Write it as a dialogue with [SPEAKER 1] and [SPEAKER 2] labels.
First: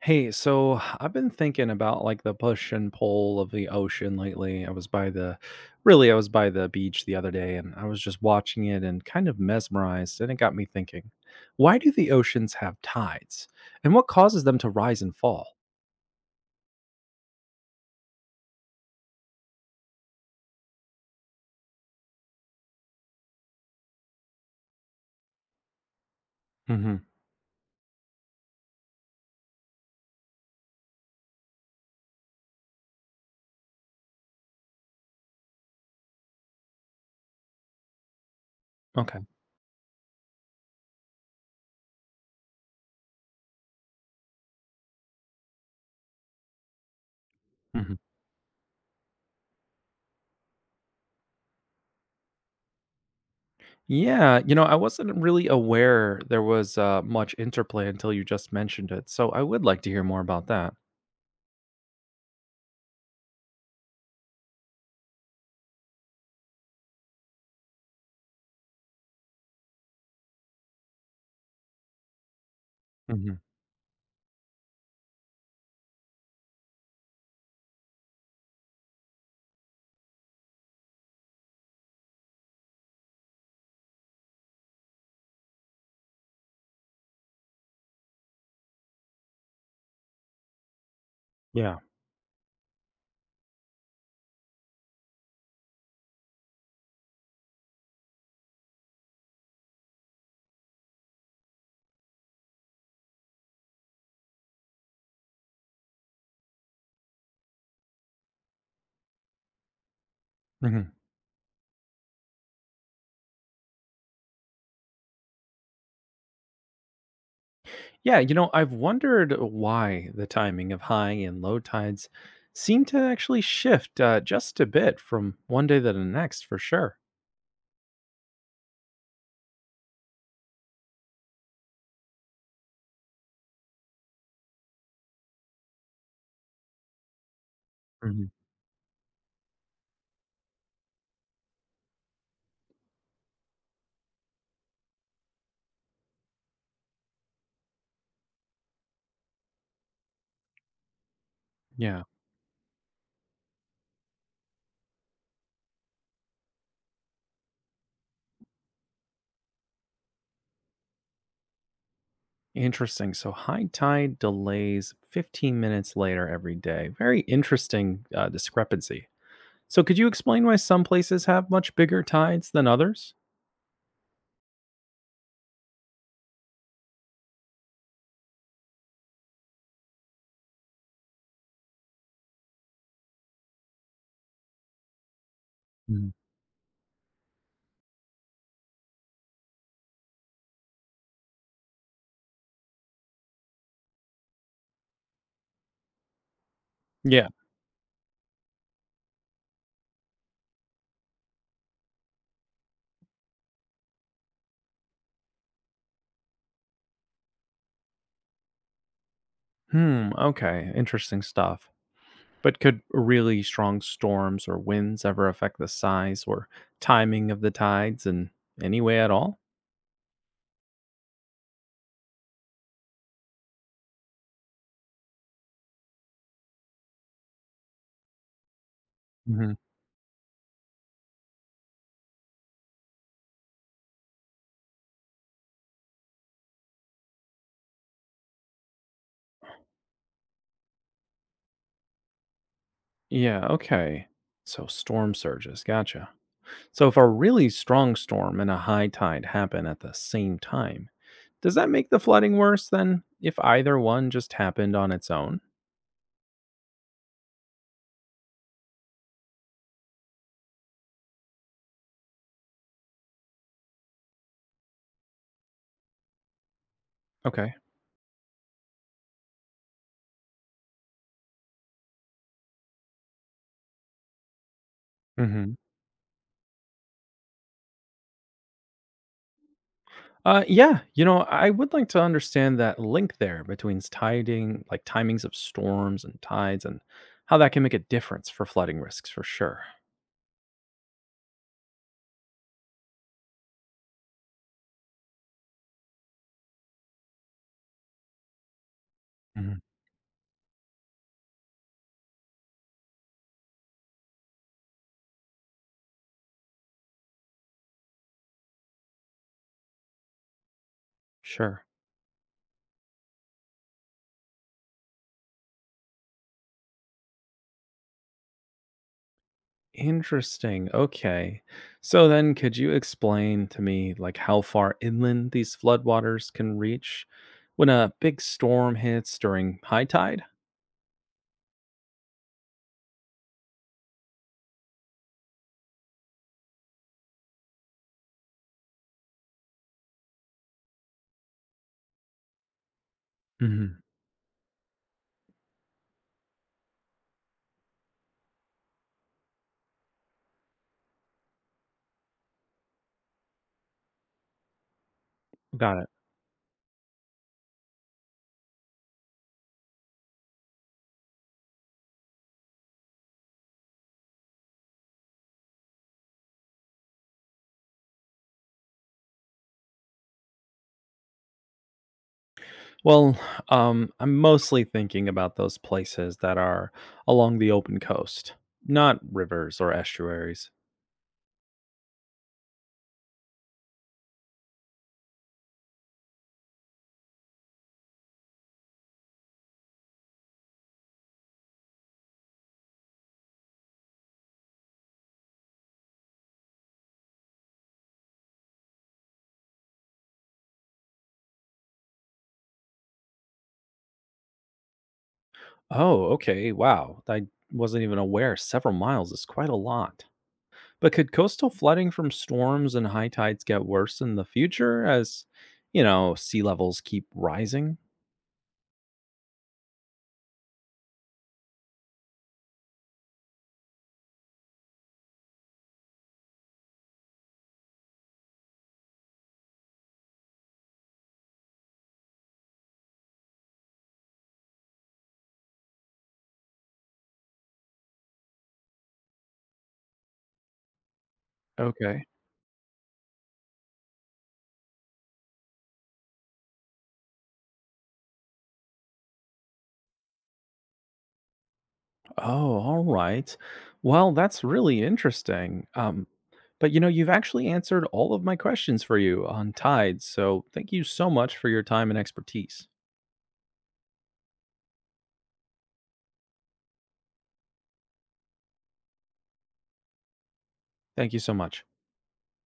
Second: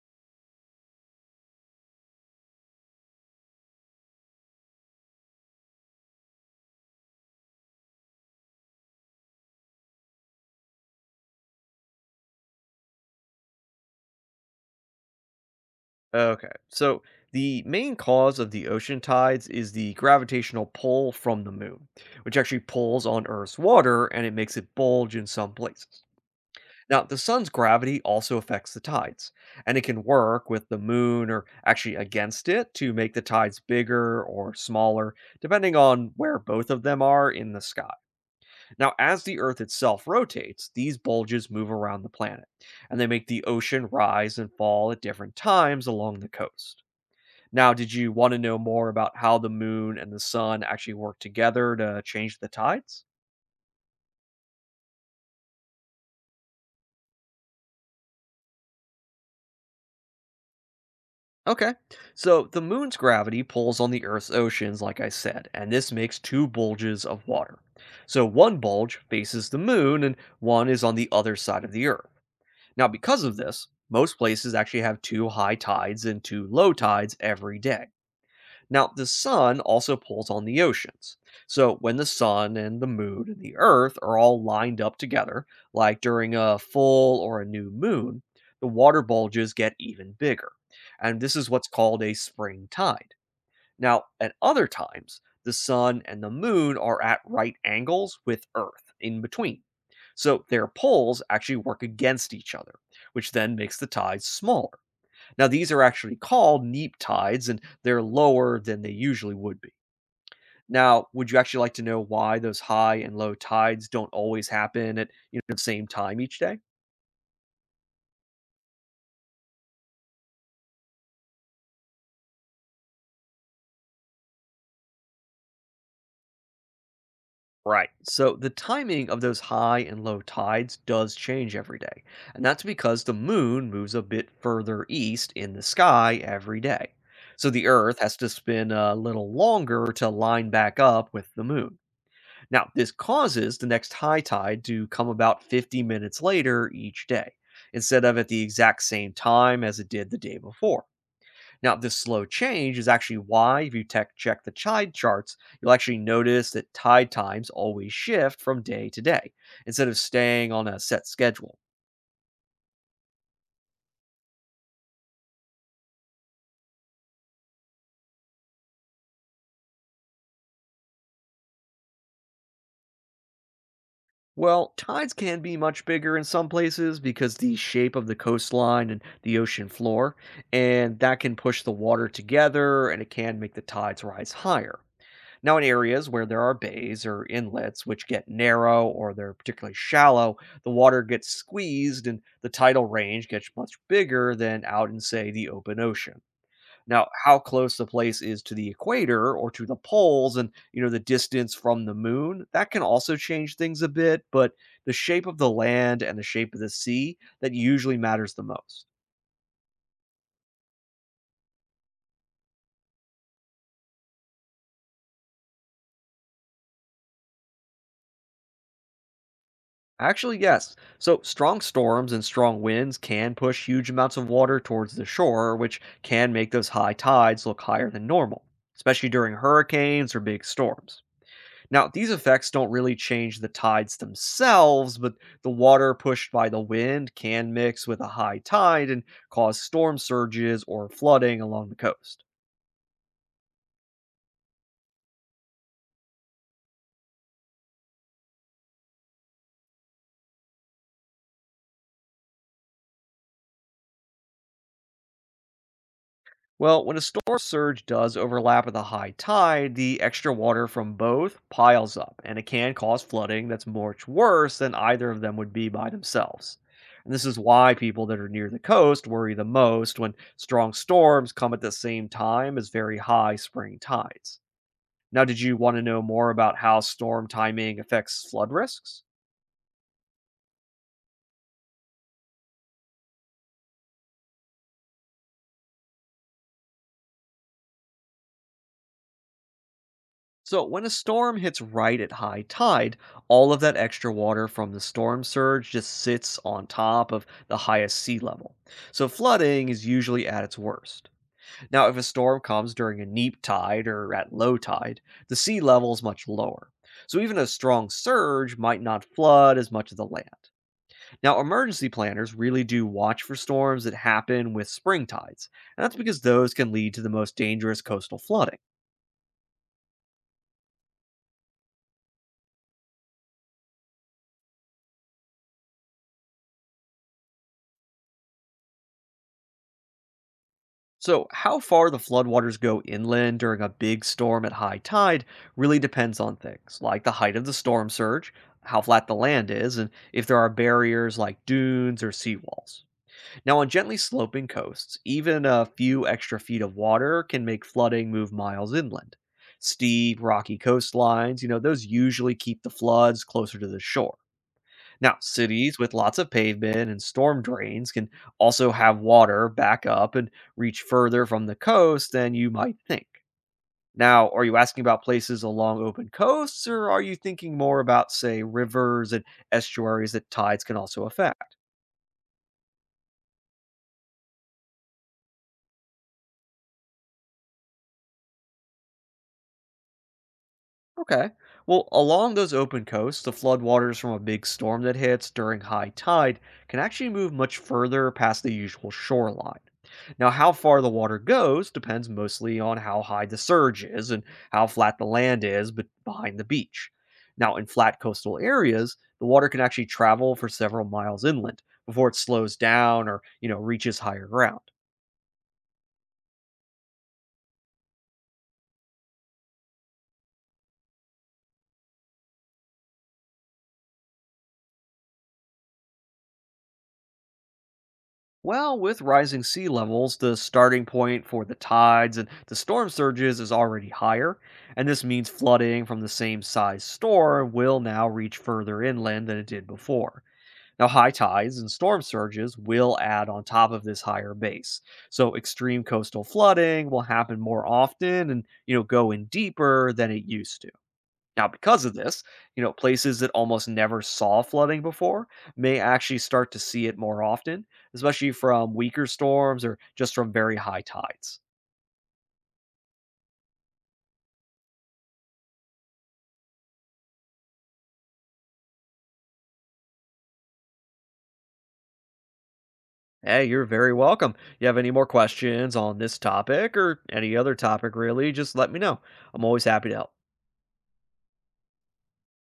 [SPEAKER 1] Hey, so I've been thinking about like the push and pull of the ocean lately. I was by the Really, I was by the beach the other day and I was just watching it and kind of mesmerized. And it got me thinking, why do the oceans have tides and what causes them to rise and fall?
[SPEAKER 2] Okay. So the main cause of the ocean tides is the gravitational pull from the moon, which actually pulls on Earth's water and it makes it bulge in some places. Now,
[SPEAKER 1] Hmm.
[SPEAKER 2] the sun's gravity also affects the tides, and it can work with the moon or actually against it to make the tides bigger or smaller, depending on where both of them are in the sky. Now,
[SPEAKER 1] Okay.
[SPEAKER 2] as the Earth itself rotates, these bulges move around the planet, and they make the ocean rise and fall at different times along the coast. Now, did
[SPEAKER 1] Hmm.
[SPEAKER 2] you want to know more about how the moon and the sun actually work together to change the tides?
[SPEAKER 1] Yeah. I wasn't really aware there was much interplay until you just mentioned it. So I would like to hear more about that.
[SPEAKER 2] Okay. So, the moon's gravity pulls on the Earth's oceans, like I said, and this makes two bulges of water. So, one bulge faces the moon, and one is on the other side of the Earth. Now, because
[SPEAKER 1] Hmm.
[SPEAKER 2] of this, most places actually have two high tides and two low tides every day. Now, the sun also pulls on the oceans. So, when the sun and the moon and the earth are all lined up together, like during a full or a new moon, the water bulges get even bigger. And this is what's
[SPEAKER 1] Yeah.
[SPEAKER 2] called a spring tide. Now, at other times, the sun and the moon are at right angles with earth in between. So, their poles actually work against each other, which then makes the tides smaller. Now, these are actually called neap tides, and they're lower than they usually would be. Now, would you actually like to know why those high and low tides don't always happen at the same time each day?
[SPEAKER 1] Yeah, I've wondered why the timing of high and low tides seem to actually shift just a bit from one day to the next, for sure.
[SPEAKER 2] Right. So, the timing of those high and low tides does change every day, and that's because the moon moves a bit further east in the sky every day. So, the Earth has to
[SPEAKER 1] Mhm.
[SPEAKER 2] spin a little longer to line back up with the moon. Now, this causes the next high tide to come about 50 minutes later each day, instead of at the exact same time as it did the day before. Now, this
[SPEAKER 1] Yeah,
[SPEAKER 2] slow change is actually why, if you tech check the tide charts, you'll actually notice that tide times always shift from day to day, instead of staying on a set schedule.
[SPEAKER 1] interesting. So high tide delays 15 minutes later every day. Very interesting discrepancy. So, could you explain why some places have much bigger tides than others?
[SPEAKER 2] Well, tides can be much bigger in some places because the shape of the coastline and the ocean floor, and that can push the water together and it can make the tides rise higher. Now, in areas
[SPEAKER 1] Mhm.
[SPEAKER 2] where there are bays or inlets which get narrow or they're particularly shallow, the water gets squeezed and the tidal range gets much bigger than out in, say, the open ocean. Now,
[SPEAKER 1] Yeah.
[SPEAKER 2] how close the place is to the equator or to the poles and, the distance from the moon, that can also change things a bit, but the shape of the land and the shape of the sea, that usually matters the most.
[SPEAKER 1] Hmm. Okay. Interesting stuff. But could really strong storms or winds ever affect the size or timing of the tides in any way at all?
[SPEAKER 2] Actually, yes. So, strong storms and strong winds can push huge amounts of water towards the shore, which can make those high tides look higher than normal, especially during
[SPEAKER 1] Hmm.
[SPEAKER 2] hurricanes or big storms. Now, these effects don't really change the tides themselves, but the water pushed by the wind can mix with a high tide and cause storm surges or flooding along the coast.
[SPEAKER 1] Yeah, okay. So storm surges, gotcha. So if a really strong storm and a high tide happen at the same time, does that make the flooding worse than if either one just happened on its own?
[SPEAKER 2] Well, when a storm surge does overlap with a high tide, the extra water from both piles up, and it can cause flooding that's much worse than either of them would be by themselves. And this is
[SPEAKER 1] Okay.
[SPEAKER 2] why people that are near the coast worry the most when strong storms come at the same time as very high spring tides. Now, did you want to know more about how storm timing affects flood risks?
[SPEAKER 1] Yeah, I would like to understand that link there between tiding, like timings of storms and tides, and how that can make a difference for flooding risks for sure.
[SPEAKER 2] So, when a storm hits right at high tide, all of that extra water from the storm surge just sits on top of the highest sea level. So,
[SPEAKER 1] Mhm.
[SPEAKER 2] flooding is usually at its worst. Now, if a storm comes during a neap tide or at low tide, the sea level is much lower. So, even a strong surge might not flood as much of the land. Now,
[SPEAKER 1] Sure.
[SPEAKER 2] emergency planners really do watch for storms that happen with spring tides, and that's because those can lead to the most dangerous coastal flooding.
[SPEAKER 1] Interesting. Okay. So then, could you explain to me, like, how far inland these floodwaters can reach when a big storm hits during high tide?
[SPEAKER 2] So, how far the floodwaters go inland during a big storm at high tide really depends on things like the height of the storm surge, how flat the land is, and if there are barriers like dunes or seawalls. Now, on
[SPEAKER 1] Hmm.
[SPEAKER 2] gently sloping coasts, even a few extra feet of water can make flooding move miles inland. Steep, rocky coastlines, those usually keep the floods closer to the shore. Now, cities
[SPEAKER 1] Got it.
[SPEAKER 2] with lots of pavement and storm drains can also have water back up and reach further from the coast than you might think. Now, are you asking about places along open coasts, or are you thinking more about, say, rivers and estuaries that tides can also affect?
[SPEAKER 1] Well, I'm mostly thinking about those places that are along the open coast, not rivers or estuaries.
[SPEAKER 2] Okay. Well, along those open coasts, the floodwaters from a big storm that hits during high tide can actually move much further past the usual shoreline. Now, how far the water goes depends mostly on how high the surge is and how flat the land is behind the beach. Now, in flat coastal areas, the water can actually travel for several miles inland before it slows down or, reaches higher ground.
[SPEAKER 1] Oh, okay. Wow. I wasn't even aware. Several miles is quite a lot. But could coastal flooding from storms and high tides get worse in the future as, you know, sea levels keep rising?
[SPEAKER 2] Well, with rising sea levels, the starting point for the tides and the storm surges is already higher, and this means flooding from the same size storm will now reach further inland than it did before. Now, high tides and storm surges will add on top of this higher base. So, extreme coastal flooding will happen more often and, go in deeper than it used to. Now, because of
[SPEAKER 1] Okay.
[SPEAKER 2] this, places that almost never saw flooding before may actually start to see it more often, especially from weaker storms or just from very high tides.
[SPEAKER 1] Oh, all right. Well, that's really interesting. But you've actually answered all of my questions for you on tides. So thank you so much for your time and expertise.
[SPEAKER 2] Hey, you're very welcome. You have any more questions on this topic or any other topic, really, just let me know. I'm always happy to help.
[SPEAKER 1] Thank you so much.